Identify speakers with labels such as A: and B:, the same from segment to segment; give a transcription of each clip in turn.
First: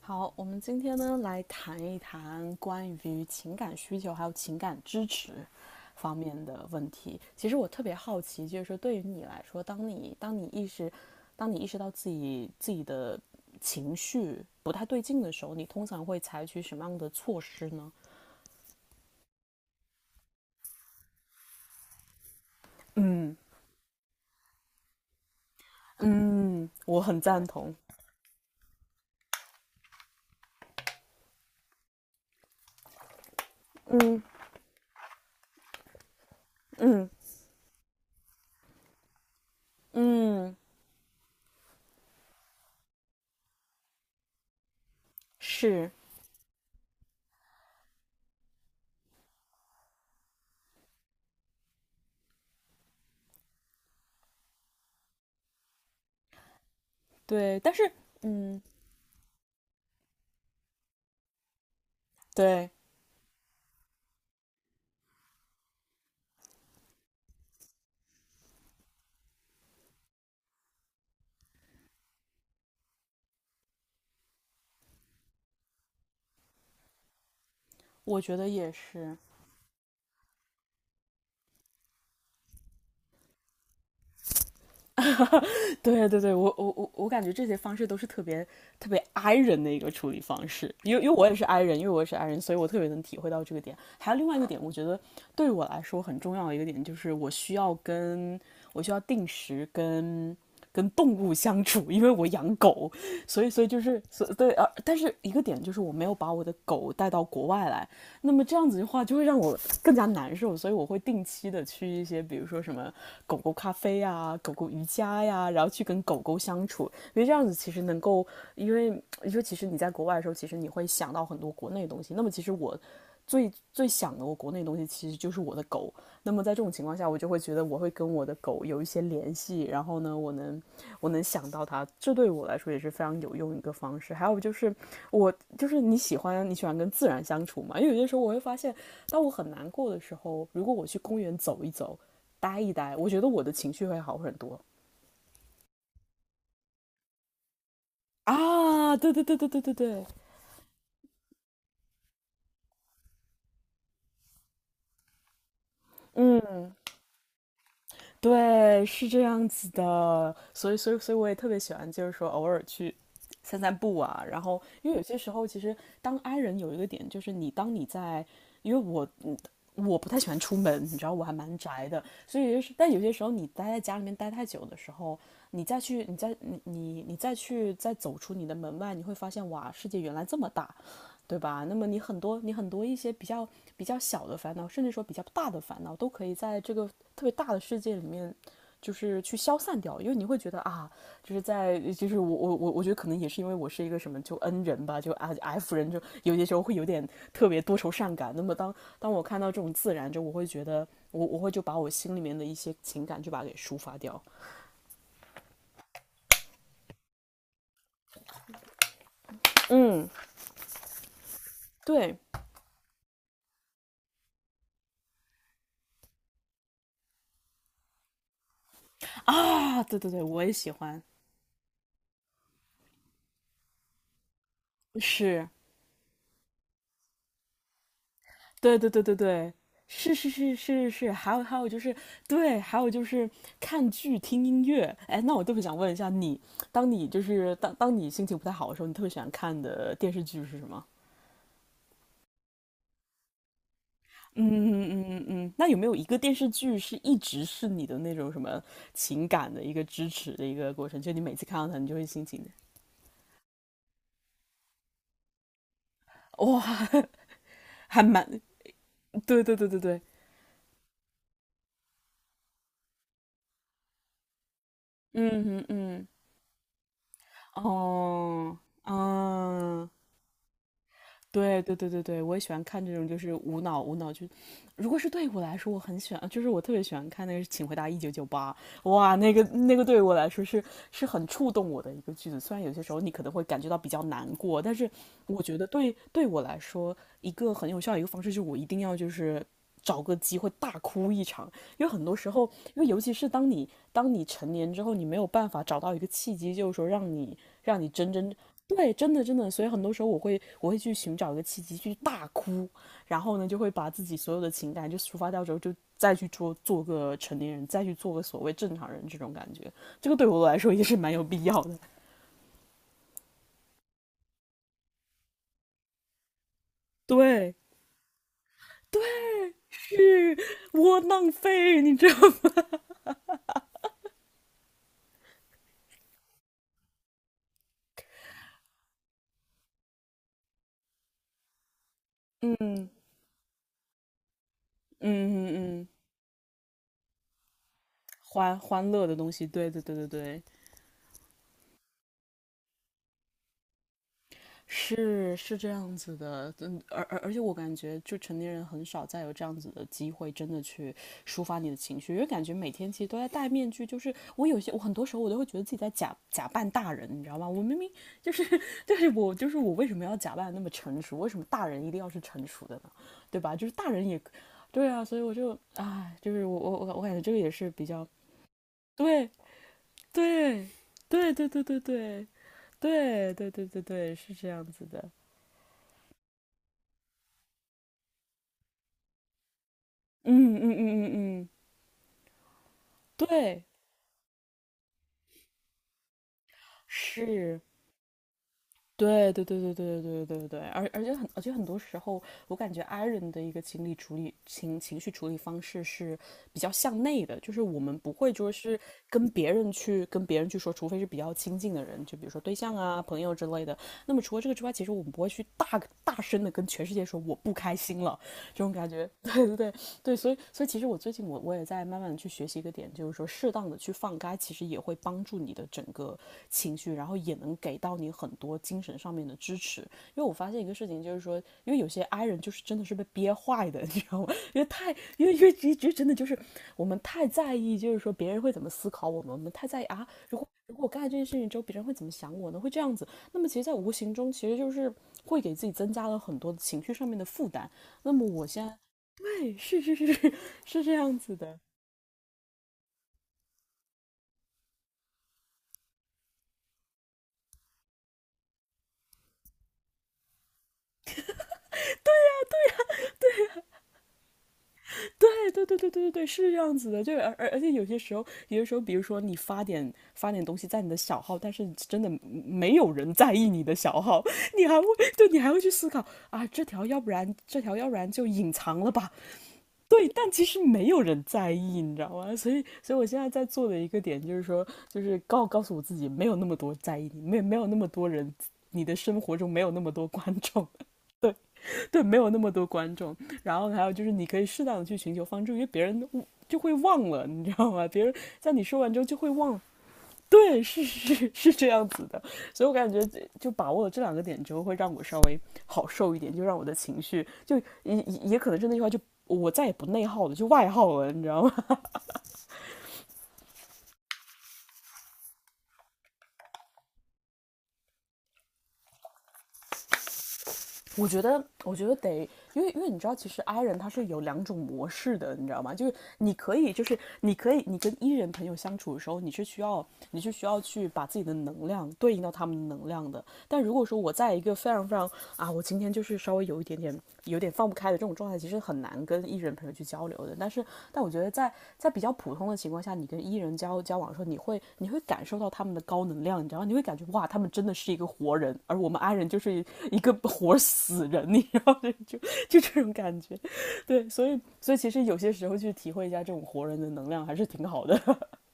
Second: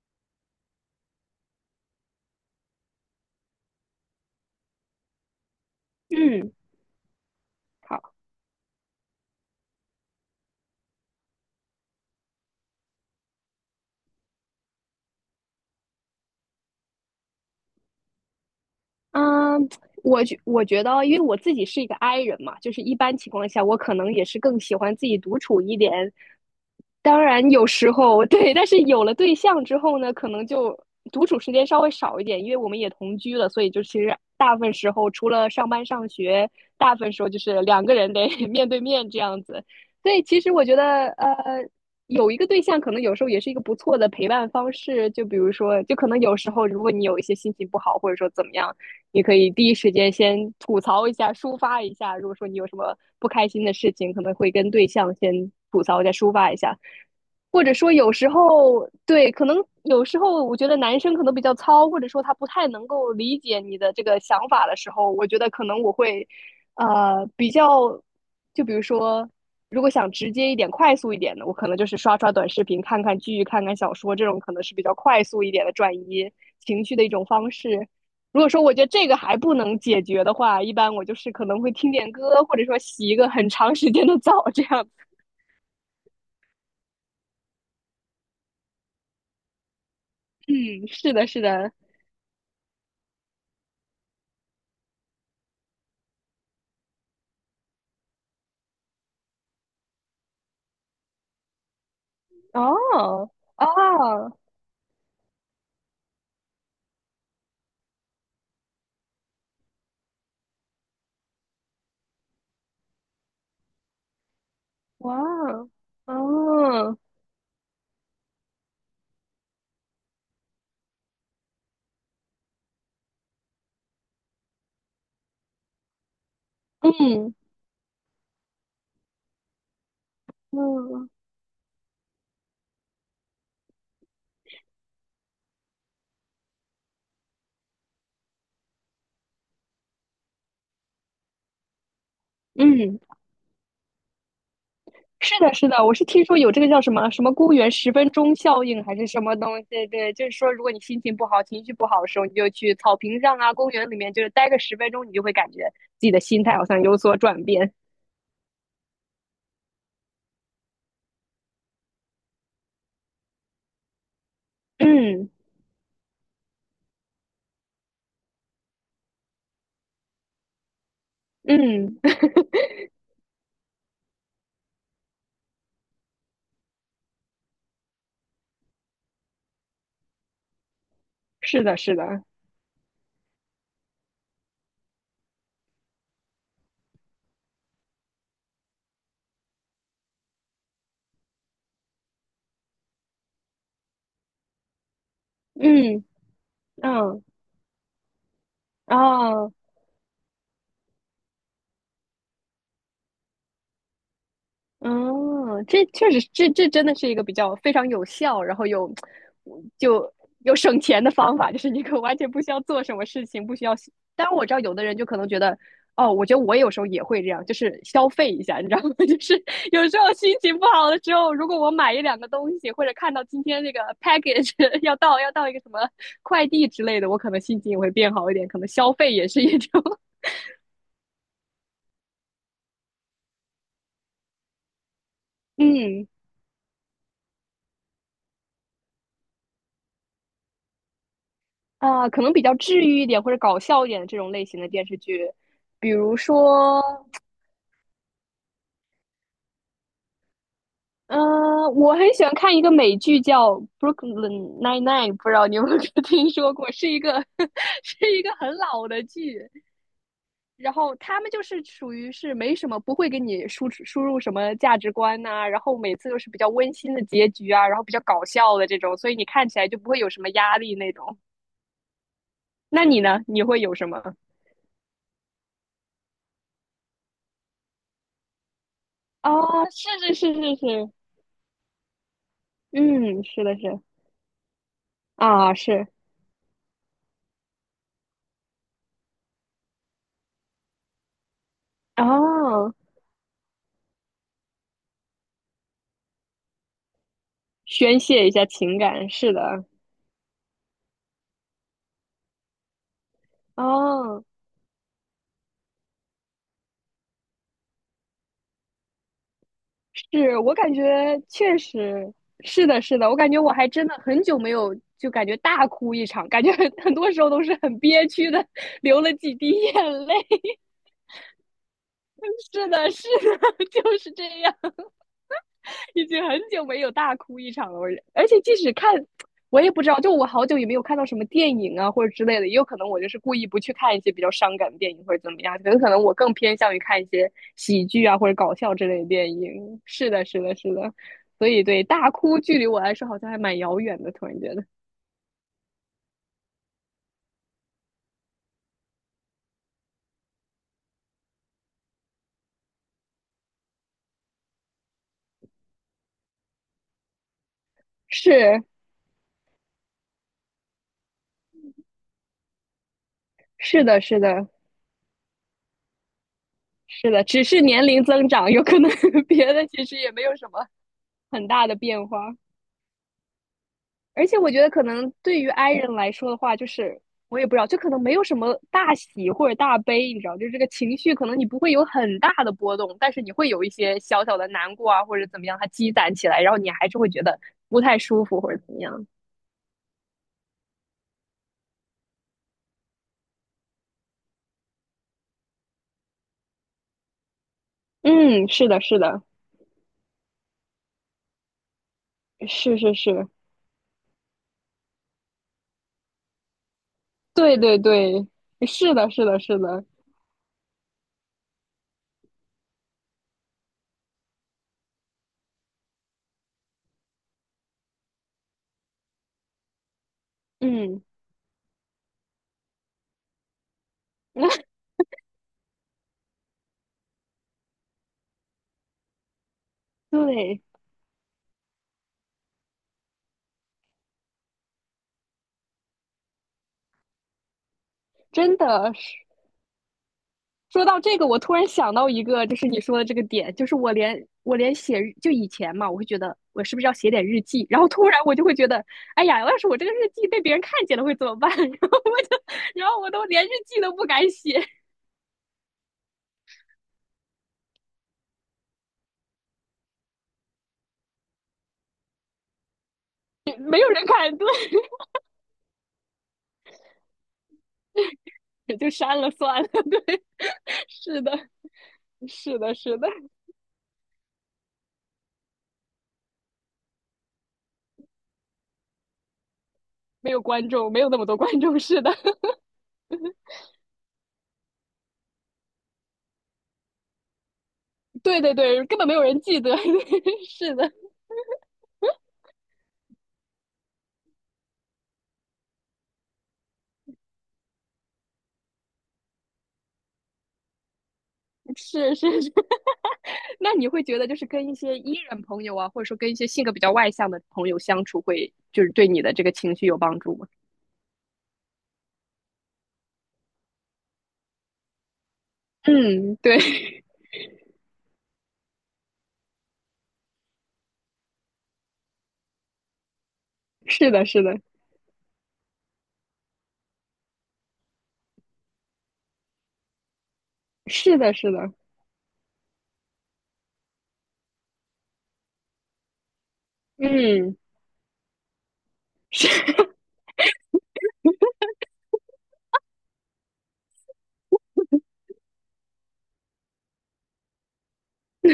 A: 好，我们今天呢来谈一谈关于情感需求还有情感支持方面
B: 嗯，
A: 的问题。其实我特别
B: 好，
A: 好奇，就是说对于你来说，当你意识到自己的情绪不太对劲的时候，你通常会采取什么样的措施呢？
B: 嗯，我觉得，因为我自己是一个 I 人嘛，就是一般情
A: 嗯
B: 况下，我可能也是更喜欢自己独处一点，
A: 嗯，我很
B: 当
A: 赞
B: 然有
A: 同。
B: 时候 对，但是有了对象之后呢，可能就独处时间稍微少一点，因为我们也同居了，所以就其实大部分时候除了上班上学，大部
A: 嗯
B: 分时候就是两个人得 面对面这样子。所以其实
A: 嗯，
B: 我觉得，有一个对象可能有时候也是一个不错的陪伴方式。就比如说，
A: 是。
B: 就可能有时候如果你有一些心情不好，或者说怎么样，你可以第一时间先吐槽一下，抒发一下。如果说你有什么不开心的事情，可能会跟对象先吐槽一下，抒发一下。
A: 对，
B: 或
A: 但
B: 者
A: 是
B: 说有时
A: 嗯，
B: 候对，可能有时候我觉得男生可能比较糙，或者说他不太
A: 对，
B: 能够理解你的这个想法的时候，我觉得可能我会，呃，比较，就比如说，如果想直接一点、快速一点的，我可能就是刷刷短视频、看看剧、看看小说，这种可能是比较快速一点的转移情绪的一种方式。
A: 我觉
B: 如
A: 得
B: 果说
A: 也
B: 我觉得这个
A: 是。
B: 还不能解决的话，一般我就是可能会听点歌，或者说洗一个很长时间的澡，这样。
A: 对对对，我感觉这些方式都是特别特别 i 人的一个处理方式，
B: 嗯，
A: 因为因
B: 是
A: 为
B: 的，
A: 我也
B: 是
A: 是 i
B: 的。
A: 人，所以我特别能体会到这个点。还有另外一个点，我觉得对我来说很重要的一个点就是我需要定时跟动物相处，因为我养狗，
B: 哦
A: 所以所以就是所
B: 哦，
A: 对啊，但是一个点就是我没有把我的狗带到国外来，那么这样子的话就会让我更加难受，所以我会定期的去一些，比如说什么狗狗咖啡呀、狗狗瑜
B: 哇
A: 伽呀、然后去跟
B: 哦，
A: 狗狗相处，
B: 哦
A: 因为这样子其实能够，因为你说其实你在国外的时候，其实你会想到很多国内的东西，那么其实最想的我国内的东西，其实就是我的狗，那么在这种情况下，我就
B: 嗯
A: 会觉得我会跟我的狗有一些联系，然后呢，我能我
B: 嗯
A: 能想到它，这对我来说也是非常有用一个方式。还有就是你喜欢跟自然相处嘛，因为有些时候我会发现，当我很难过的时候，如果我去公园走一走，待一待，
B: 嗯，
A: 我觉得我的情绪会好很多。
B: 是的，是的，我是听说有这个叫什么什么公园十分钟效应还
A: 啊，
B: 是
A: 对
B: 什
A: 对
B: 么
A: 对对
B: 东
A: 对对
B: 西？
A: 对，
B: 对，就是说，如果你心情不好、情绪不好的时候，你就去草坪上啊、公园里面，就是待个十分钟，你就会感觉自己的心态
A: 嗯。
B: 好像有所转变。
A: 对，是这样子的，所以我也特别喜欢，就是说偶尔去散散步啊。然后，因为有些
B: 嗯
A: 时候，其实当 I 人有一个点，就是你当你在，因为我不太喜欢出门，你知道我还蛮宅
B: 嗯，
A: 的，所 以就是，但有些时候你待在家里面待太久的时候，你再去，你再你你你再去再走出你的门外，你会发现哇，世界原来这么大。对
B: 是
A: 吧？那
B: 的，
A: 么
B: 是
A: 你很
B: 的，
A: 多你很多一些比较小的烦恼，甚至说比较大的烦恼，都可以在这个特别大的世界里面，就是去消散掉。因为你会觉得啊，就是在就是我觉得可能也是因为我是一个什么就 N 人吧，就 F 人，就
B: 嗯
A: 有些时候会有点
B: 嗯
A: 特别多愁善感。那么当我
B: 啊。
A: 看到
B: 哦
A: 这种自然，就我会觉得我会就把我心里面的一些情感就把它给抒发掉。
B: 嗯，这确实，这真的是一个比较非常有效，然后
A: 嗯，
B: 就又省钱的方法，就是你可
A: 对
B: 完全不需要做什么事情，不需要。当然，我知道有的人就可能觉得，哦，我觉得我有时候也会这样，就是消费一下，你知道吗？就是
A: 啊，
B: 有时
A: 对对
B: 候
A: 对，
B: 心
A: 我也
B: 情不
A: 喜
B: 好的
A: 欢，
B: 时候，如果我买一两个东西，或者看到今天这个 package 要到
A: 是。
B: 一个什么快递之类的，我可能心情也会变好一点，可能
A: 对对
B: 消
A: 对
B: 费
A: 对
B: 也是
A: 对，
B: 一种，
A: 是是是是是，还有就是看剧听音乐。哎，那我特 别想问一
B: 嗯
A: 下你，当你就是当当你心情不太好的时候，你特别喜欢看的电视剧是什么？
B: 啊，可能比较治愈一点或者搞笑一点的这种类
A: 嗯
B: 型的电
A: 嗯
B: 视
A: 嗯
B: 剧，
A: 嗯，那有没
B: 比
A: 有一
B: 如
A: 个电视剧
B: 说，
A: 是一直是你的那种什么情感的一个支持的一个过程？就
B: 嗯、
A: 你每次看到它，你
B: 我
A: 就会
B: 很喜
A: 心
B: 欢
A: 情
B: 看一个美剧叫《Brooklyn Nine-Nine》，不知道你有没有 听说
A: 哇。
B: 过？是一个
A: 还
B: 是一
A: 蛮。
B: 个很老的
A: 对
B: 剧，
A: 对对对对，
B: 然后他们就是属于是没什么，不会给你输出输入什么价值观
A: 嗯
B: 呐、然
A: 嗯
B: 后每
A: 嗯，
B: 次都是比较温馨的结局啊，然后比较搞笑
A: 哦，
B: 的这种，所以你看起来就不
A: 嗯，
B: 会有什么压力那种。
A: 对对对对对，我也喜欢
B: 那
A: 看这
B: 你
A: 种就
B: 呢？
A: 是
B: 你会
A: 无
B: 有
A: 脑
B: 什
A: 无脑
B: 么？
A: 就。如果是对我来说，我很喜欢，就是我特别喜欢看那个是《请回答1988》，哇，
B: 啊，
A: 那个对
B: 是
A: 我
B: 是
A: 来
B: 是
A: 说
B: 是
A: 是
B: 是，
A: 是很触动我的一个句子。虽然有些时候你可
B: 嗯，
A: 能会
B: 是的
A: 感觉到
B: 是。
A: 比较难过，但是我
B: 啊，
A: 觉得
B: 是
A: 对我来说，一个很有效的一个方式就是我一定要就是找个机会大哭一场，因为很多时候，
B: 啊，
A: 因为尤其是当你成年之后，你没有办法找到一个契机，就是说让你
B: 宣
A: 真
B: 泄一
A: 真。
B: 下情
A: 对，
B: 感，
A: 真的
B: 是
A: 真的，所
B: 的，
A: 以很多时候我会去寻找一个契机去大哭，然后呢就会把自己
B: 哦，
A: 所有的情感就抒发掉之后，就再去做个成年人，再去做个所谓正常人这种感觉，这个对
B: 是
A: 我
B: 我
A: 来说
B: 感
A: 也是蛮
B: 觉
A: 有必
B: 确
A: 要的。
B: 实是的，是的，我感觉我还真的很久没有就感觉大哭一场，感觉很多时候都
A: 对，
B: 是很憋屈的，流了几滴眼泪。
A: 去窝囊废，你知道 吗？
B: 是的，是的，就是这样。已经很久没有大哭一场了。我而且即使看，我也不知道，就我好久也没有看到什么电影啊或者之类的，也
A: 嗯
B: 有可能
A: 嗯
B: 我就是故意不去看一些比较伤感的电影或者怎么样，可
A: 嗯
B: 能
A: 嗯，
B: 可能我更偏向于看一些喜剧啊或者搞
A: 欢
B: 笑之
A: 欢
B: 类的
A: 乐的东
B: 电
A: 西，对对
B: 影。
A: 对对
B: 是的，是
A: 对。
B: 的，是的。所以对大哭距离我来说好像还蛮遥远的，突然觉得
A: 是是这样子的，嗯，而且我感觉，就成年人很少再有这样子的机会，真的去抒发你的情绪，因为感觉每天其实都在戴面具，就是我有些，我很多时候我都会觉得自己在假扮大人，你知道吗？我明明就是
B: 是。
A: 就是我就是我为什么要假扮那么成熟？为什么大人一定要是成熟的呢？对吧？就是
B: 是
A: 大
B: 的，
A: 人
B: 是
A: 也，
B: 的，
A: 对啊，所以我就唉，就是我
B: 是
A: 感觉
B: 的，
A: 这个
B: 只
A: 也
B: 是
A: 是比
B: 年龄
A: 较。
B: 增长，有可能
A: 对
B: 别的其实也没有什么
A: 对对
B: 很
A: 对对对
B: 大的
A: 对
B: 变化。
A: 对对对对对，
B: 而
A: 是
B: 且
A: 这
B: 我觉
A: 样
B: 得可
A: 子的。
B: 能对于 i 人来说的话，就是我也不知道，就可能没有什么大喜或者大悲，你知道，就是
A: 嗯
B: 这个
A: 嗯
B: 情
A: 嗯
B: 绪可能
A: 嗯
B: 你
A: 嗯，
B: 不会有很大的波动，但是你会有
A: 对，
B: 一些小小的难过啊，或者怎么样，它积攒起来，然后你还是会觉得
A: 是，
B: 不太舒服或者怎么样。
A: 对对对对对对对对对，而且很多时候，我感觉 i 人的一个情理处理情情绪处理方式是比较向内的，就是我们不会
B: 嗯，
A: 说
B: 是
A: 是
B: 的，是的，
A: 跟别人去说，除非是比较亲近的人，就比如说对象
B: 是是
A: 啊、朋
B: 是，
A: 友之类的。那么除了这个之外，其实我们不会去大声的跟全世界说我不
B: 对
A: 开
B: 对
A: 心了，
B: 对，
A: 这种感
B: 是
A: 觉。
B: 的，是的，
A: 对
B: 是
A: 对
B: 的，
A: 对，所以其实我最近也在慢慢的去学习一个点，就是说适当的去放开，其实也会帮助你的整个情绪，然后也能给到你很多精神上面的支持。因为我发现一个事情，
B: 嗯，
A: 就是说，因为有些爱人就是真的是被憋坏的，你知道吗？因为 太因为因为其实真的就是我们太在意，就是说别人会怎么思考我们，我们太在意啊，
B: 对，
A: 如果我干了这件事情之后，别人会怎么想我呢？会这样子，那么其实，在无形中其实就是会给自己增加了很多情绪上面的负担。那么我
B: 真
A: 现在。
B: 的是。
A: 对，是是是是是
B: 说
A: 这
B: 到
A: 样
B: 这个，
A: 子
B: 我突
A: 的，
B: 然想到一个，就是你说的这个点，就是我连写就以前嘛，我会觉得我是不是要写点日记，然后突然我就会觉得，哎呀，要是我这个日记被别人看见了会怎么办？然后我就，然后我都连日记都不敢写，
A: 对对对对对对对，是这样子的，就而且有些时候，比如说你发点东西在你的小号，但是真的没有人在意 你的
B: 没有
A: 小
B: 人
A: 号，
B: 看，对，
A: 你还会。对，你还会去思考啊，这条要不然就隐
B: 也
A: 藏
B: 就
A: 了吧，
B: 删了算了，
A: 对，
B: 对，
A: 但其实 没有
B: 是
A: 人
B: 的，
A: 在意，你知道吗？所
B: 是
A: 以
B: 的，
A: 所
B: 是
A: 以我
B: 的，
A: 现在在做的一个点就是说，就是告诉我自己，没有那么多在意你，没有那么多人。你的生活中没有那么多观
B: 没有观
A: 众。
B: 众，没有那 么
A: 对，
B: 多观众，是
A: 对，
B: 的，
A: 没有那 么多观众。然后还有就是，你可以适当的去寻求帮助，因为别人就会忘了，你知道吗？别人
B: 对
A: 在
B: 对
A: 你说
B: 对，
A: 完
B: 根
A: 之后
B: 本没
A: 就
B: 有
A: 会
B: 人
A: 忘
B: 记
A: 了。
B: 得，
A: 对，
B: 是
A: 是
B: 的。
A: 是是这样子的。所以我感觉就把握了这两个点之后，会让我稍微好受一点，就让我的情绪就也也也可能是那句话，就我再也不内耗了，就外耗了，你知道吗？
B: 是是是，那你会觉得就是跟一些 E 人朋友啊，或者说跟一些性格比较外向的朋友相处会，就是对你的这个情绪有帮助吗？
A: 我觉得，因为你知道，其实 I 人他是有两种模式的，你知道吗？就是你
B: 嗯，
A: 可
B: 对，
A: 以，就是你可以，你跟 E 人朋友相处的时候，你是需要去把自己的能量对应到他们的能量的。但如果 说
B: 是
A: 我
B: 的，
A: 在一
B: 是
A: 个
B: 的，
A: 非常非常我今天就是稍微有一点点放不开的这种状态，其实很难跟艺人朋友去交流的。但我
B: 是
A: 觉得
B: 的，
A: 在
B: 是的，
A: 比较普通的情况下，你跟艺人交往的时候，你会感受到他们的高能量，你知道吗？你会感觉哇，他们
B: 嗯，
A: 真的是一个活人，而我们 i 人就是
B: 是，
A: 一个活死人，你知道吗？就就这种感觉。对，所以其实有些时候去体会一下这种活人的能量还是挺好的。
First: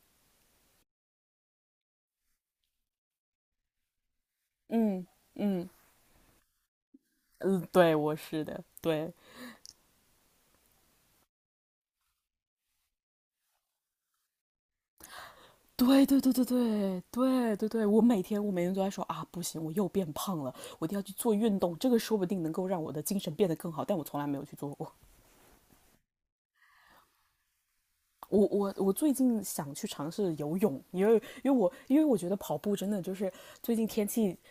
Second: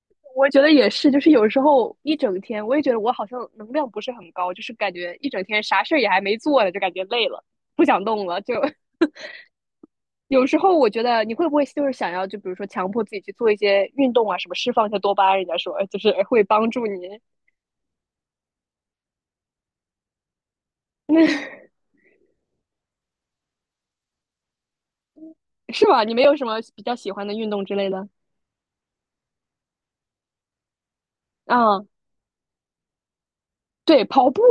B: 我觉得也是，就是有时候一整天，我也觉得我好像能量不是很高，就是感
A: 嗯
B: 觉一整天
A: 嗯
B: 啥事儿也还没做呢，就感觉累了，
A: 嗯，
B: 不
A: 对，
B: 想
A: 我
B: 动了，
A: 是
B: 就
A: 的，对。
B: 有时候我觉得你会不会就是想要，就比如说强迫自己去做一些运动啊，什么释放一下多巴胺，人家说就
A: 对
B: 是
A: 对对
B: 会
A: 对
B: 帮助
A: 对
B: 你。
A: 对对对，我每天都在说啊，不行，我又变胖了，我一定要 去做
B: 那
A: 运动，这个说不定能够让我的精神变得更好，但我从来没有去做过。
B: 是吧？你没有什么比较喜欢的运动之类的？
A: 我最近想去尝试游泳，
B: 嗯，
A: 因为我觉得跑步真的就是最近
B: 对，
A: 天
B: 跑
A: 气，
B: 步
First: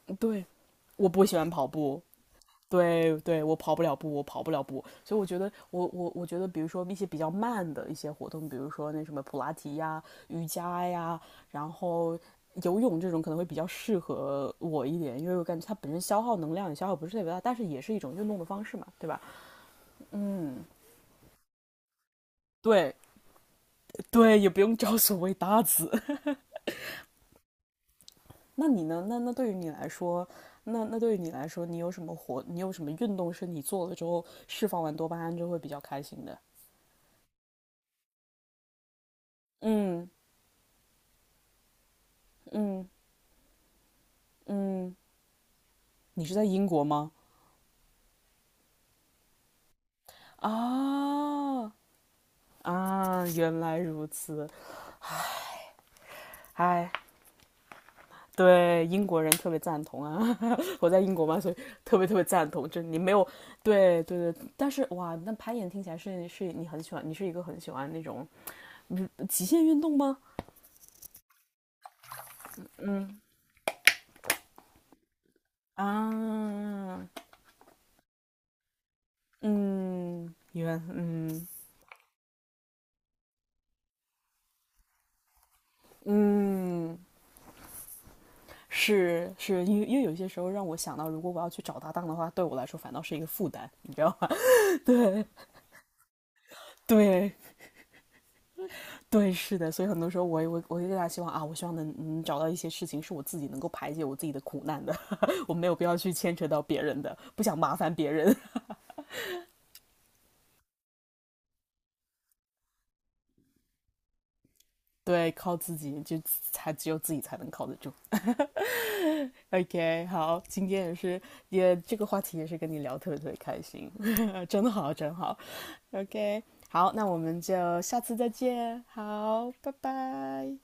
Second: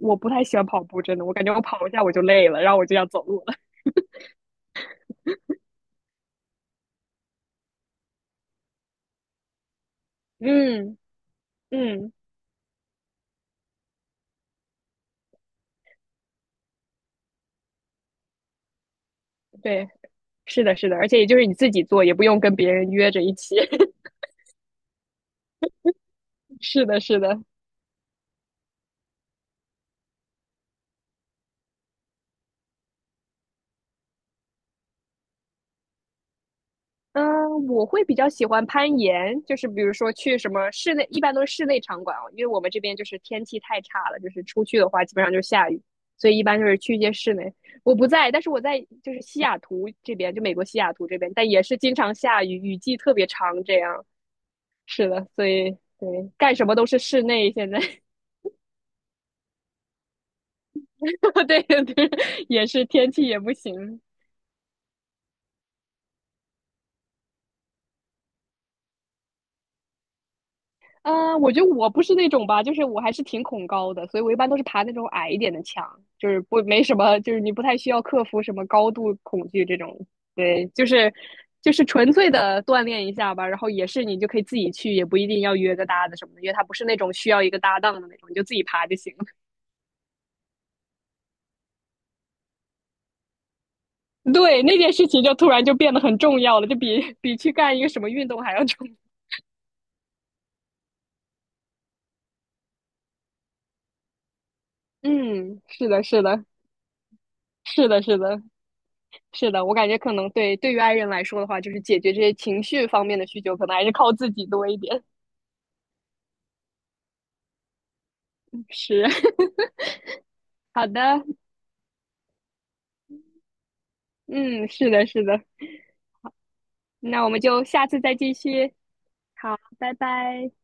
B: 我不太
A: 对，
B: 喜欢跑步，
A: 我
B: 真
A: 不
B: 的，我
A: 喜
B: 感
A: 欢
B: 觉我
A: 跑
B: 跑一
A: 步，
B: 下我就累了，然后我就要
A: 对
B: 走
A: 对，
B: 路了。
A: 我跑不了步，所以我觉得，我觉得，比如说一些比较慢的一些活动，比如说那什么普拉提呀、瑜伽
B: 嗯
A: 呀，然
B: 嗯，
A: 后游泳这种可能会比较适合我一点，因为我感觉它本身消耗能量也消耗不是特别大，但是也是一种运动的方式嘛，对吧？
B: 对，是
A: 嗯，
B: 的，是的，而且也就是你自己做，也不用跟别人
A: 对
B: 约着一起。
A: 对，也不用找所谓搭子。
B: 是的，是的，
A: 那你呢？那对于你来说，你有什么活？你有什么运动是你做了之后释放完多巴胺就会比较开心的？
B: 嗯，我会比较喜欢攀岩，就是比如
A: 嗯
B: 说去什么室内，一般都是室内场馆哦，因为我们这
A: 嗯。
B: 边就是天气太差了，就是出去的
A: 嗯，
B: 话基本上就是下雨，
A: 你
B: 所
A: 是
B: 以一
A: 在
B: 般就
A: 英
B: 是
A: 国
B: 去一
A: 吗？
B: 些室内。我不在，但是我在就是西雅图这边，就美国西雅图这边，但也
A: 啊
B: 是经常下雨，雨季特别
A: 原
B: 长这
A: 来
B: 样。
A: 如此。
B: 是的，所以对，干什么都
A: 哎，
B: 是室内现在，
A: 对，英国人特别赞同啊，我在英国嘛，所以
B: 对对，
A: 特别特别赞
B: 也
A: 同。就
B: 是
A: 你
B: 天
A: 没
B: 气
A: 有，
B: 也不行。
A: 对对对，但是哇，那攀岩听起来是你很喜欢，你是一个很喜欢那种，嗯，极限运动吗？
B: 嗯，我觉得我不是那种吧，就是我还
A: 嗯
B: 是挺恐高的，所以我一般都是爬那种矮一点的墙，就是不没什
A: 啊，
B: 么，就是你不太需要克服什么高度恐惧这种。
A: 嗯，
B: 对，
A: 原
B: 就是
A: 嗯
B: 就是纯粹的锻炼一下吧，然后也是你就可以自己去，也不一定要约个搭子什么的，因为它不是那
A: 嗯。
B: 种需要一个搭档的那种，你就自己爬就行了。
A: 是是，因为因为有些时候让我想到，如果我要去找搭档的话，对我来说反倒是一个负担，你知道吗？
B: 对，那 件事情
A: 对
B: 就突然就变得很重要了，就比
A: 对
B: 比去干一个什么运动还要重要
A: 对，是的，所以很多时候我就更加希望啊，我希望能找到一些事情是我自己能够排解我自己的苦难的，我
B: 嗯，
A: 没有必
B: 是
A: 要
B: 的，
A: 去
B: 是
A: 牵
B: 的，
A: 扯到别人的，不想麻
B: 是
A: 烦
B: 的，
A: 别
B: 是
A: 人，
B: 的。是的，我感觉可能对于爱人来说的话，就是解决这些情绪方面的需求，可能还是靠自己多一点。
A: 对，靠自己就才只有自己才能靠得住。
B: 是，
A: OK，好，今
B: 好
A: 天也是
B: 的，
A: 也这个话题也是跟你聊特别特别开心，
B: 嗯，
A: 真
B: 是
A: 好
B: 的，
A: 真
B: 是
A: 好。
B: 的，
A: OK，好，那我
B: 那我
A: 们
B: 们就
A: 就
B: 下
A: 下
B: 次再
A: 次再
B: 继续。
A: 见，好，
B: 好，
A: 拜
B: 拜拜。
A: 拜。